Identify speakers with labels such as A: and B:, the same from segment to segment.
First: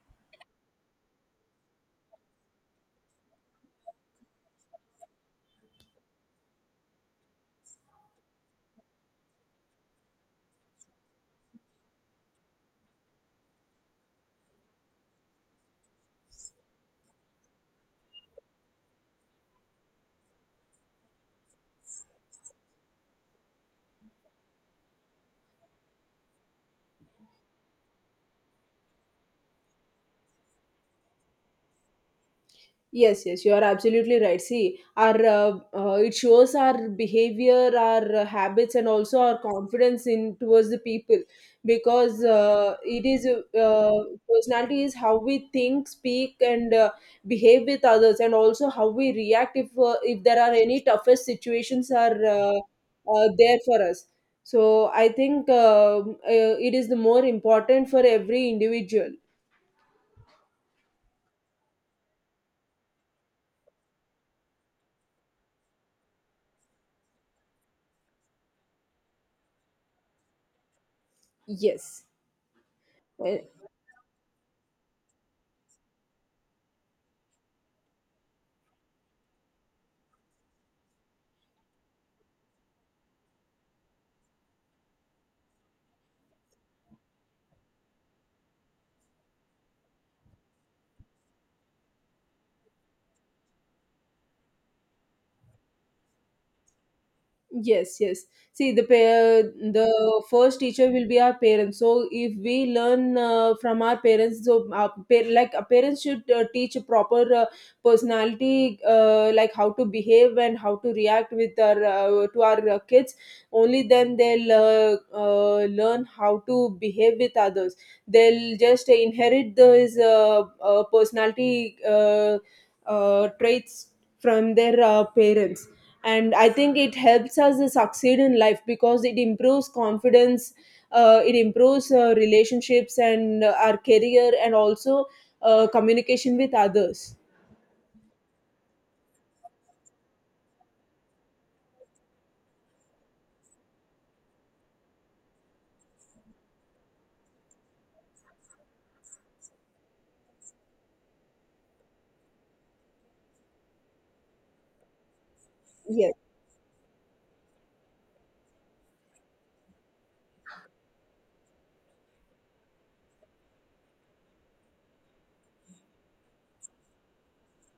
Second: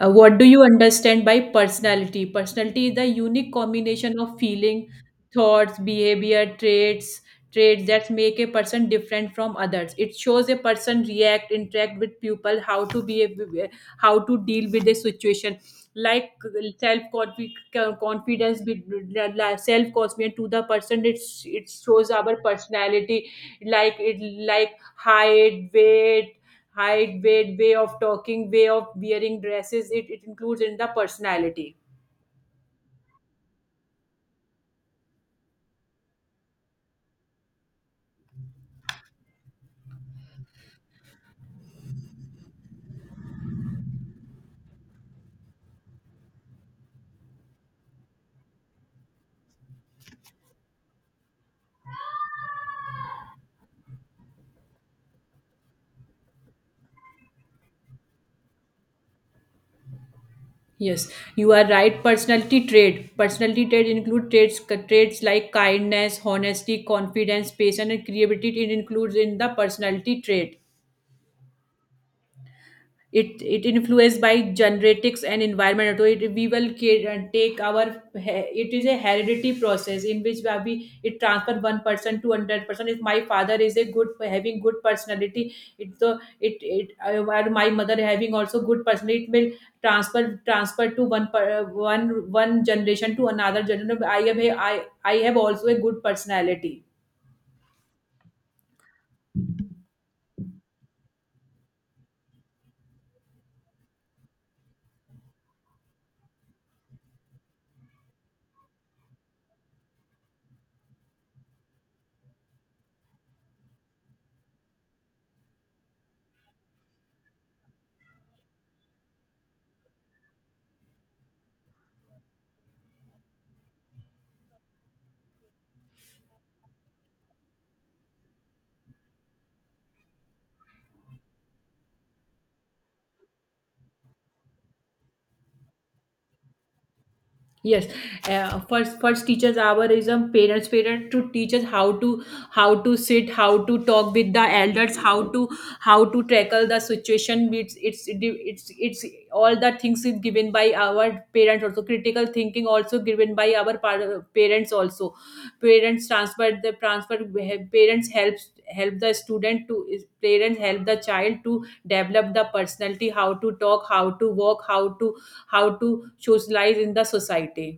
A: What do you understand by personality? Personality is the unique combination of feeling, thoughts, behavior, traits that make a person different from others. It shows a person react, interact with people, how to behave, how to deal with a situation. Like self confidence to the person, it shows our personality. Like it like height, weight, height, weight, way of talking, way of wearing dresses. It includes in the personality.
B: Yes, yes, you are absolutely right. See, our it shows our behavior, our habits, and also our confidence in towards the people, because it is personality is how we think, speak, and behave with others, and also how we react if there are any toughest situations are there for us. So I think it is the more important for every individual.
A: Yes, you are right. Personality trait. Personality trait include traits like kindness, honesty, confidence, patience, and creativity. It includes in the personality trait.
B: Yes.
A: it
B: Uh,
A: it influenced by genetics and environment, so it we will take our it is a heredity process in which we it transfer one person to another person. If my father is a good having good personality, it so it while my mother having also good personality, it will transfer to one per, one one generation to another generation. I I have also a good personality.
B: Yes, yes. See, the pair, the first teacher will be our parents. So if we learn from our parents, so like our parents should teach a proper personality, like how to behave and how to react with our to our kids. Only then they'll learn how to behave with others. They'll just inherit those personality traits from their parents. And I think it helps us succeed in life because it improves confidence, it improves relationships and our career and also communication with others.
A: Yes, first teachers hour is a parent to teach us how to sit, how to talk with the elders, how to tackle the situation. It's all the things is given by our parents, also critical thinking also given by our parents. Also parents
B: Yes.
A: transfer the transfer parents helps help the student to parents help the child to develop the personality, how to talk, how to walk, how to socialize in the society.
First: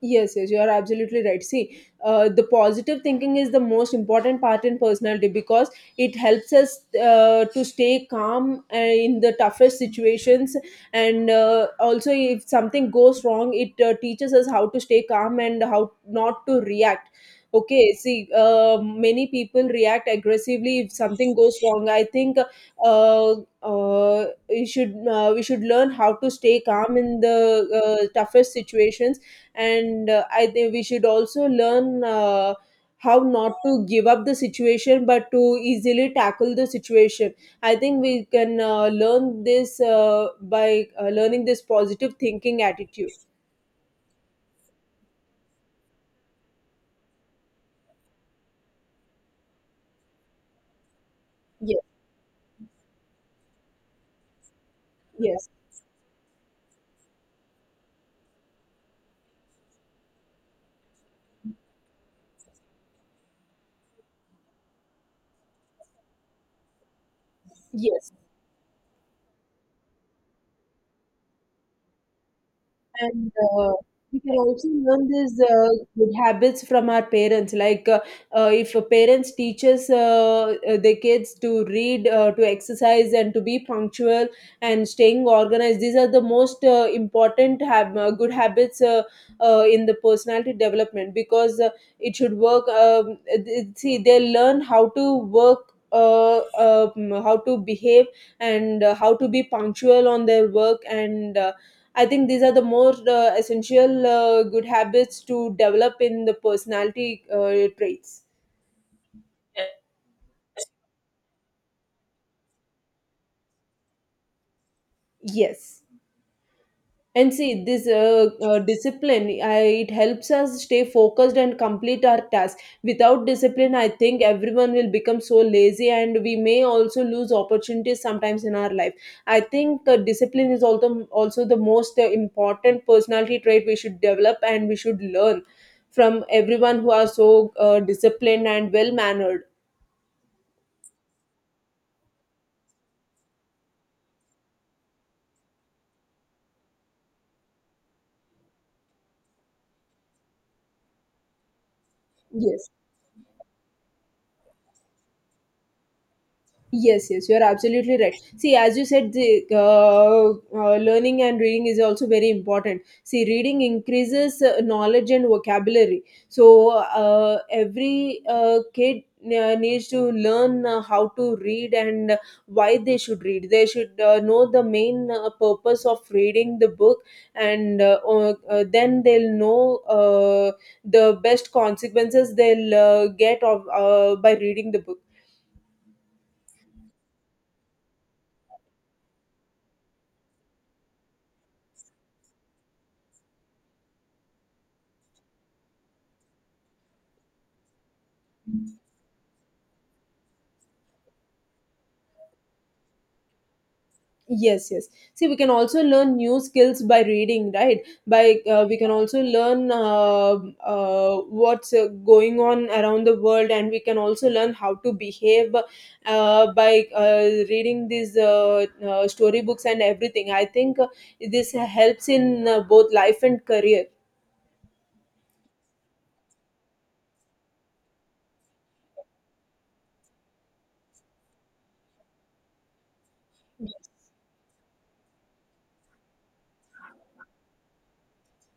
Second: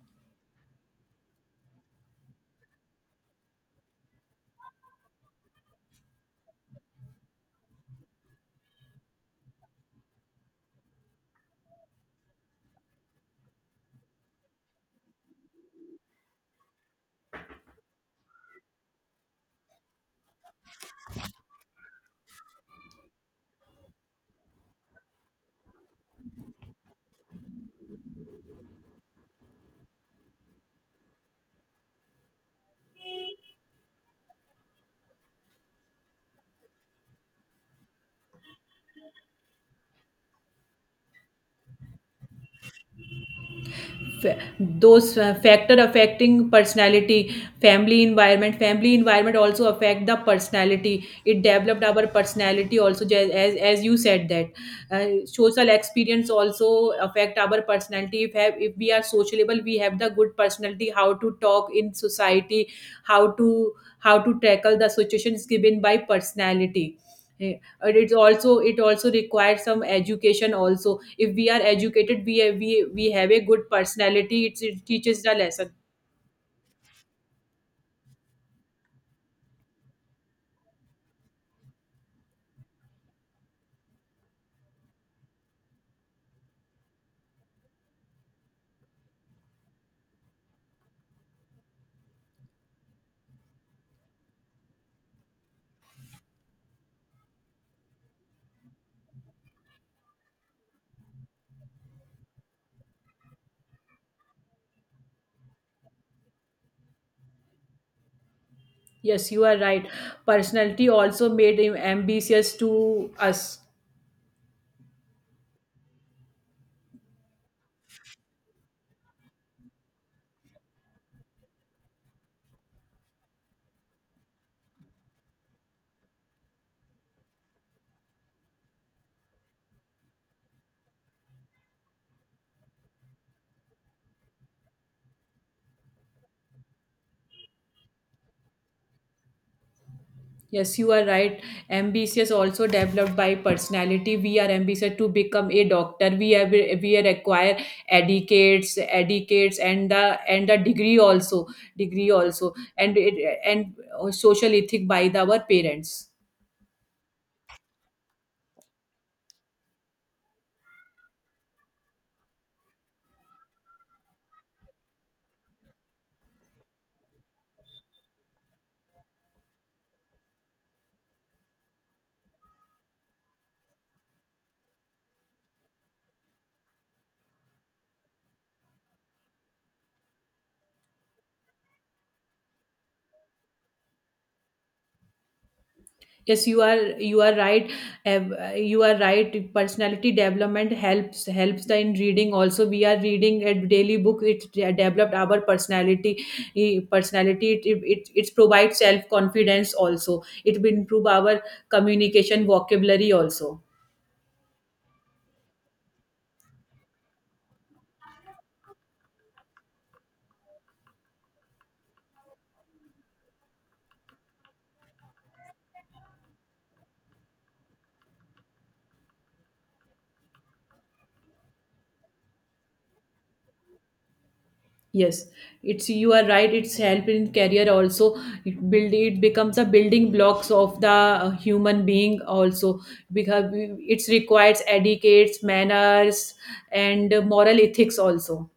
B: Yes, yes, you are absolutely right. See, the positive thinking is the most important part in personality because it helps us to stay calm in the toughest situations. And also, if something goes wrong, it teaches us how to stay calm and how not to react. Okay, see, many people react aggressively if something goes wrong. I think we should learn how to stay calm in the toughest situations, and I think we should also learn how not to give up the situation but to easily tackle the situation. I think we can learn this by learning this positive thinking attitude.
A: fa- those factor affecting personality, family environment also affect the personality. It
B: Yes,
A: developed our personality also as you said that, uh,
B: yes,
A: social experience also affect our personality. If have, if we are sociable, we have the good personality, how to talk in society, how to how to tackle the situations given by personality. Eh,
B: yes.
A: it's also it also requires some education also. If we are educated, we
B: And
A: have a good
B: we can
A: personality. It's,
B: also
A: it
B: learn
A: teaches the
B: these
A: lesson.
B: good habits from our parents. If a parents teaches their kids to read, to exercise, and to be punctual and staying organized, these are the most important good habits in the personality development because it should work. It- see, they learn how to work. How to behave and how to be punctual on their work, and I think these are the more essential good habits to develop in the personality traits.
A: Yes, you are right. Personality also made him ambitious to us.
B: Yes. And see, this discipline, it helps us stay focused and complete our task. Without discipline, I think everyone will become so lazy and we may also lose opportunities sometimes in our life. I think discipline is also the most important personality trait we should develop and we should learn from everyone who are so disciplined and well mannered.
A: Yes, you are right. Ambitious also developed by personality. We are ambitious to become a doctor. We have we require educates and the degree also, degree also,
B: Yes.
A: and it and social ethic by the, our parents.
B: Yes, yes, you're absolutely right. See, as you said, the learning and reading is also very important. See, reading increases knowledge and vocabulary. So, every kid needs to learn how to read and why they should read. They should know the main purpose of reading the book, and then they'll know the best consequences they'll get of by reading the book.
A: Yes, you are right. Ev- you are right. Personality development helps the in reading also. We are reading a daily book, it developed our personality. Personality it provides self confidence also. It will improve our communication vocabulary also.
B: Yes, yes. See, we can also learn new skills by reading, right? by We can also learn what's going on around the world, and we can also learn how to behave by reading these storybooks and everything. I think this helps in both life and career.
A: Yes, it's you are right. It's help in career also. It build it becomes a building blocks of the human being also, because it requires etiquettes, manners, and moral ethics also.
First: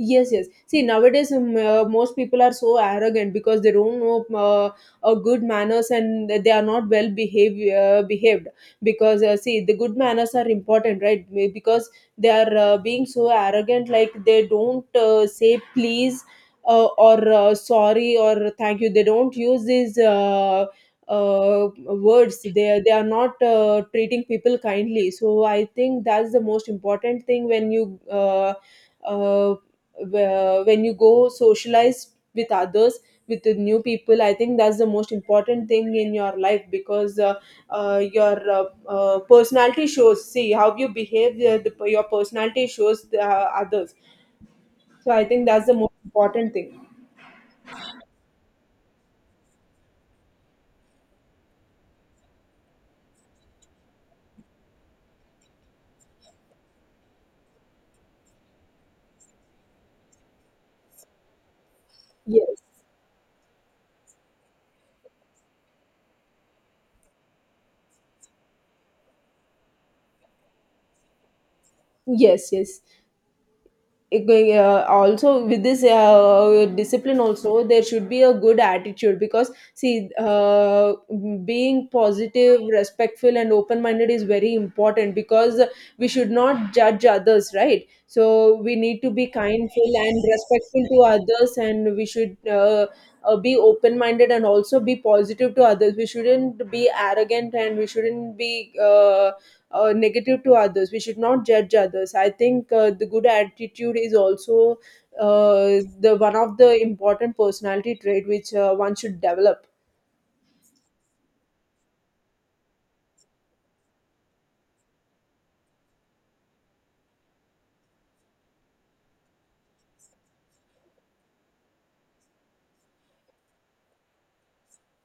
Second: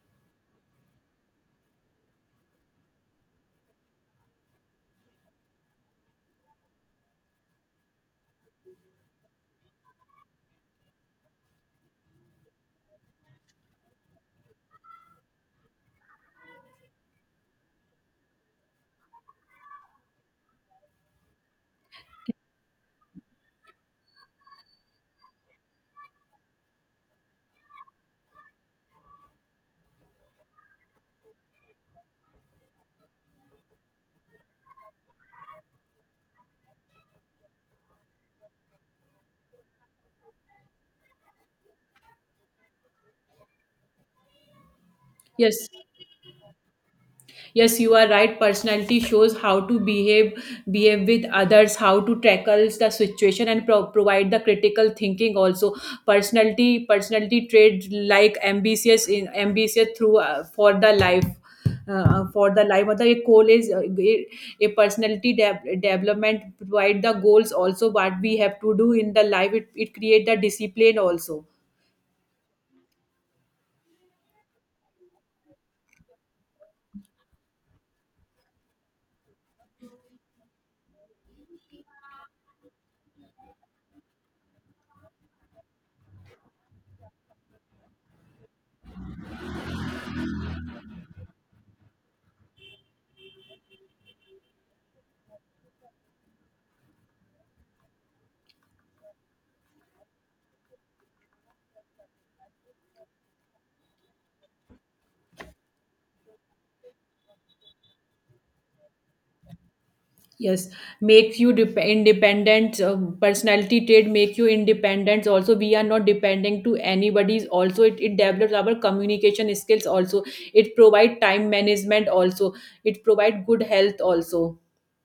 B: Yes, yes. See, nowadays most people are so arrogant because they don't know good manners and they are not well behave, behaved. Because see, the good manners are important, right? Because they are being so arrogant, like they don't say please or sorry or thank you. They don't use these words. They are not treating people kindly. So I think that's the most important thing when you. Uh, when you go socialize with others, with the new people, I think that's the most important thing in your life. Because your personality shows, see how you behave, your personality shows the others. So I think that's
A: Yes,
B: the most important thing.
A: yes, you are right. Personality shows how to behave, behave with others, how to tackle the situation and provide the critical thinking also. Personality trait like ambitious in ambitious through for the life, for
B: yes
A: the life मतलब एक goal is a personality development provide the goals also, what we have to do in the life. It create the discipline also.
B: yes yes Also, with this discipline, also there should be a good attitude because see being positive, respectful and open minded is very important because we should not judge others, right? So we need to be kindful and respectful to others, and we should be open minded and also be positive to others. We shouldn't be arrogant and we shouldn't be negative to others. We should not judge others. I think the good attitude is also uh, the one of the important personality trait which one should develop.
A: Yes, make you independent. Personality trait make you independent. Also, we are not depending to anybody's. Also, it develops our communication skills. Also, it provide time management. Also, it provide good health. Also.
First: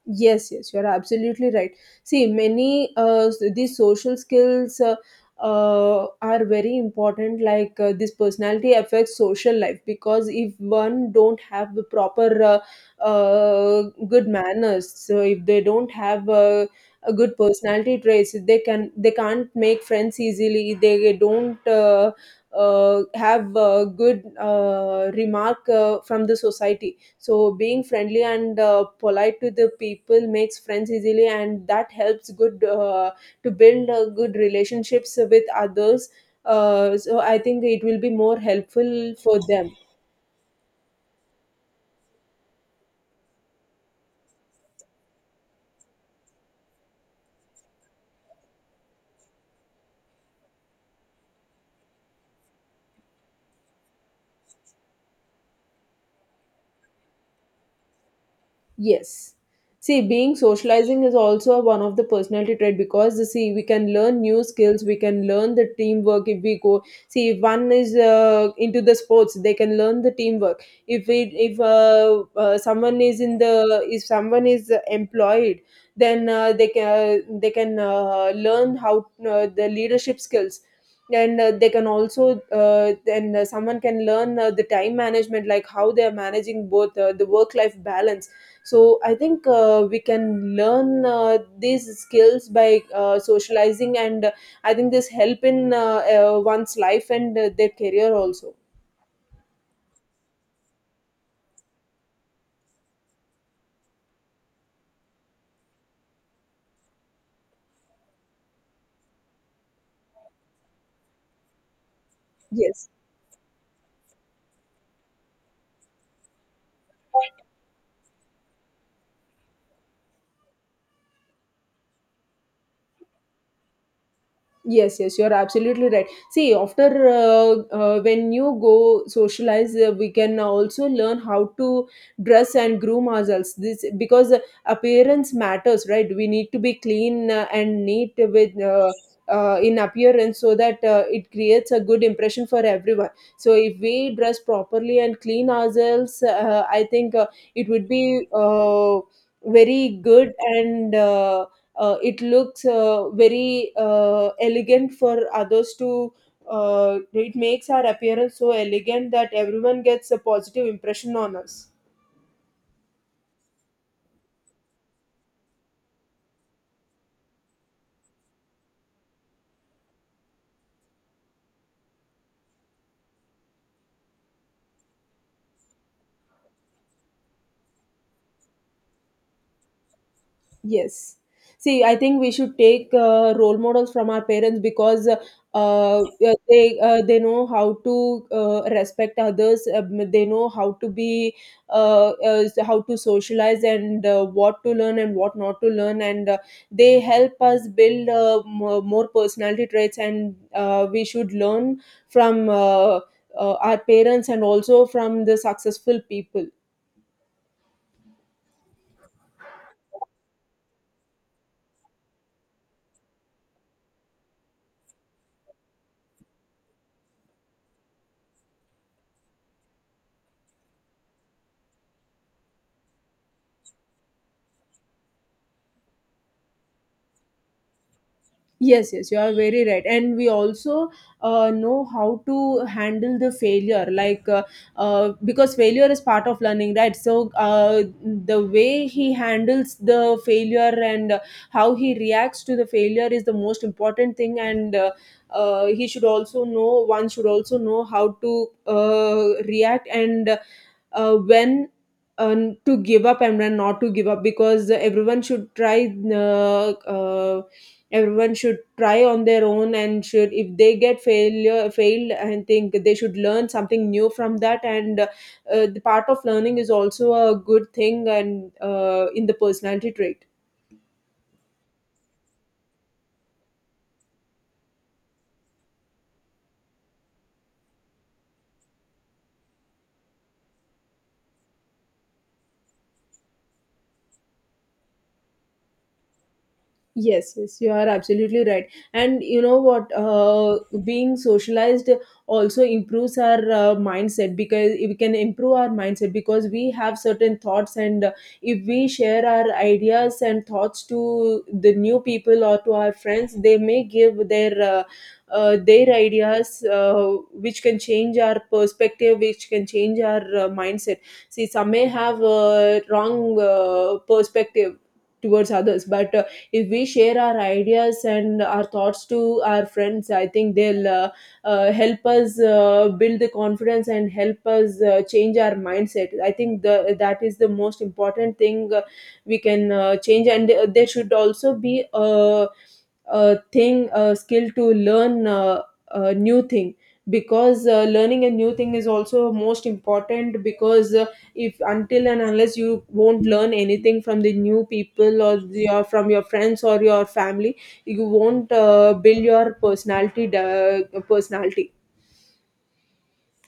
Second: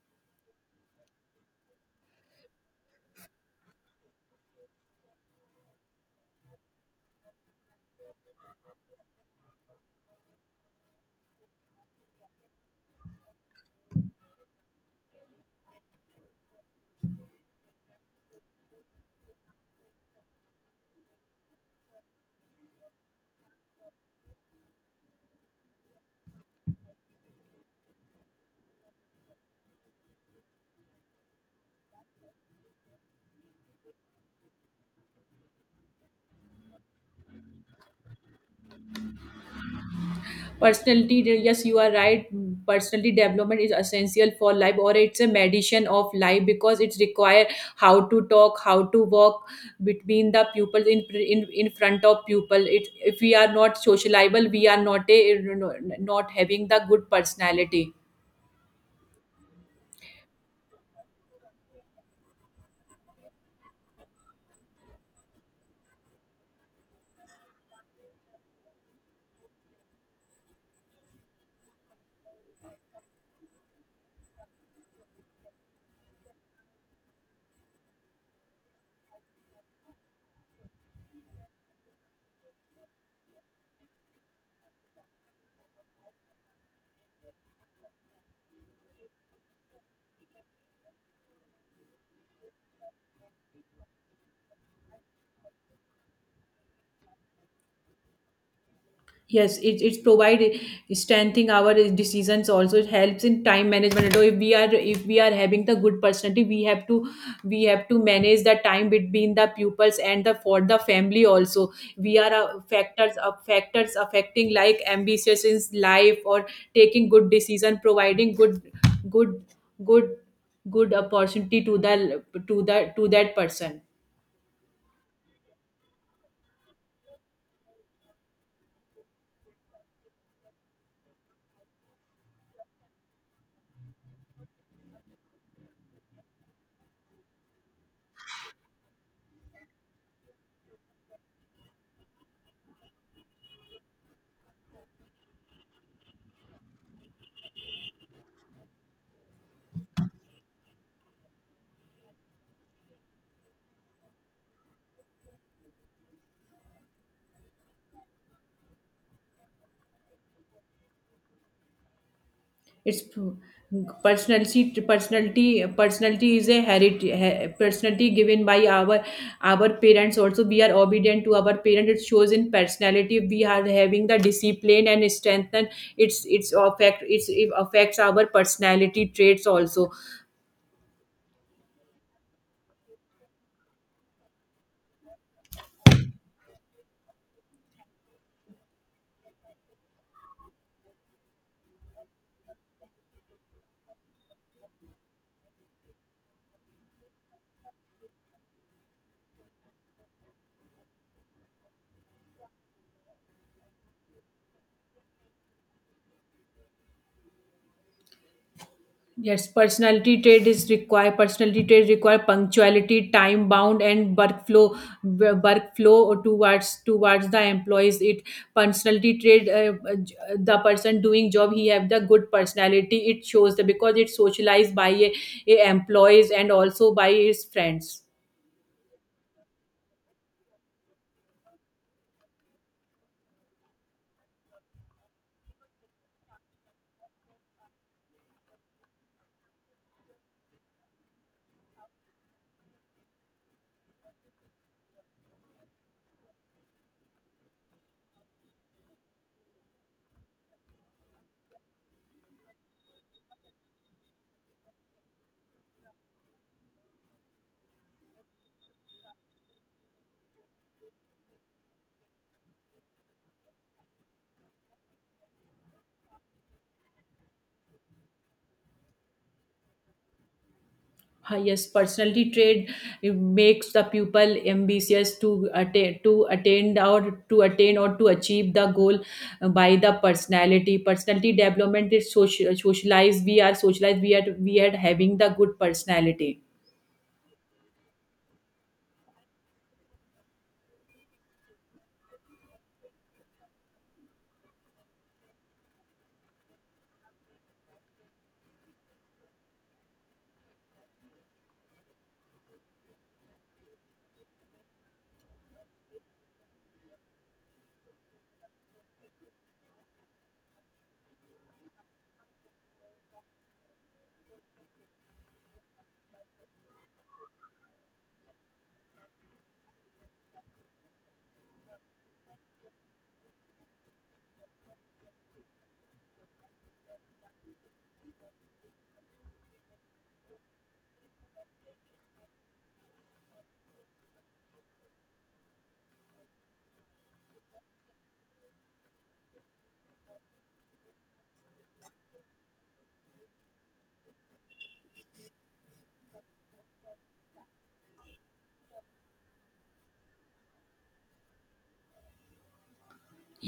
B: Yes, yes, you're absolutely right. See, many these social skills are very important. Like this personality affects social life because if one don't have the proper uh, uh, good manners, so if they don't have a good personality traits, they can they can't make friends easily. They don't. Have good remark from the society. So being friendly and polite to the people makes friends easily, and that helps good to build good relationships with others. So I think it will be more helpful for them.
A: Personality, yes, you are right. Personality development is essential for life, or it's a medicine of life, because it's require how to talk, how to walk between the people in in front of people. It, if we are not socializable, we are not a not having the good personality.
B: Yes. See, being socializing is also one of the personality trait because see we can learn new skills, we can learn the teamwork if we go. See, if one is into the sports, they can learn the teamwork. If it if someone is in the if someone is employed, then they can learn how the leadership skills. And they can also then someone can learn the time management, like how they are managing both the work life balance. So I think we can learn these skills by socializing, and I think this help in one's life and their career also.
A: Yes, it provide strengthening our decisions also. It helps in time management. So if we are having the good personality, we have to manage the time between the pupils and the for the family also. We are
B: Yes.
A: factors affecting like ambitious in life, or taking good decision, providing good good good opportunity to the to that person.
B: Yes, yes, you're absolutely right. See, after when you go socialize, we can also learn how to dress and groom ourselves. This because appearance matters, right? We need to be clean and neat with in appearance so that it creates a good impression for everyone. So if we dress properly and clean ourselves, I think it would be very good and. It looks very elegant for others to it makes our appearance so elegant that everyone gets a positive impression on us.
A: it's p- personality is a heritage. Personality given by our parents also. We are obedient to our parents, it shows in personality. We are having the discipline and strength, and it's it affects our personality traits also.
B: Yes. See, I think we should take role models from our parents, because uh, they know how to respect others. They know how to be how to socialize and what to learn and what not to learn, and they help us build more personality traits. And we should learn from our parents and also from the successful people.
A: Yes, personality trait is require. Personality trait require punctuality, time bound, and workflow, workflow towards the employees. It personality trait the person doing job, he have the good personality. It shows the, because it's socialized by a employees and also by his friends.
B: Yes, yes, you are very right. And we also know how to handle the failure, like because failure is part of learning, right? So, the way he handles the failure and how he reacts to the failure is the most important thing. And he should also know, one should also know how to react and when to give up and when not to give up, because everyone should try on their own, and should if they get failure failed, I think they should learn something new from that, and the part of learning is also a good thing, and in the personality trait.
A: Ah, yes, personality trait, it makes the pupil ambitious to attain or to achieve the goal by the personality. Personality development is social, socialized. We are we are having the good personality.
B: Yes, yes, you are absolutely right. And you know what? Being socialized also improves our mindset, because we can improve our mindset because we have certain thoughts, and if we share our ideas and thoughts to the new people or to our friends, they may give their ideas, which can change our perspective, which can change our mindset. See, some may have a wrong perspective towards others, but if we share our ideas and our thoughts to our friends, I think they'll help us build the confidence and help us change our mindset. I think the that is the most important thing we can change. And there should also be a thing, a skill to learn a new thing, because learning a new thing is also most important, because if until and unless you won't learn anything from the new people or your from your friends or your family, you won't build your personality.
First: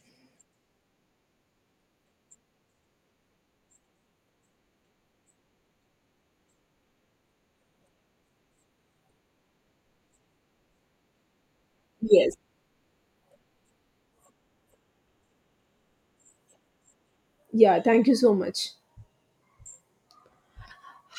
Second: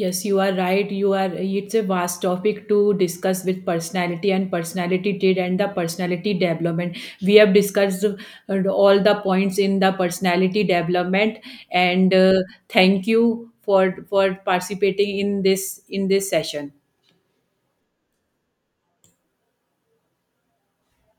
A: Yes, you are right. You are. It's a vast topic to discuss with personality and personality trait and the personality development. We have discussed all the points in the personality development, and
B: Yes,
A: thank you for participating in this session.
B: yeah, thank you so much.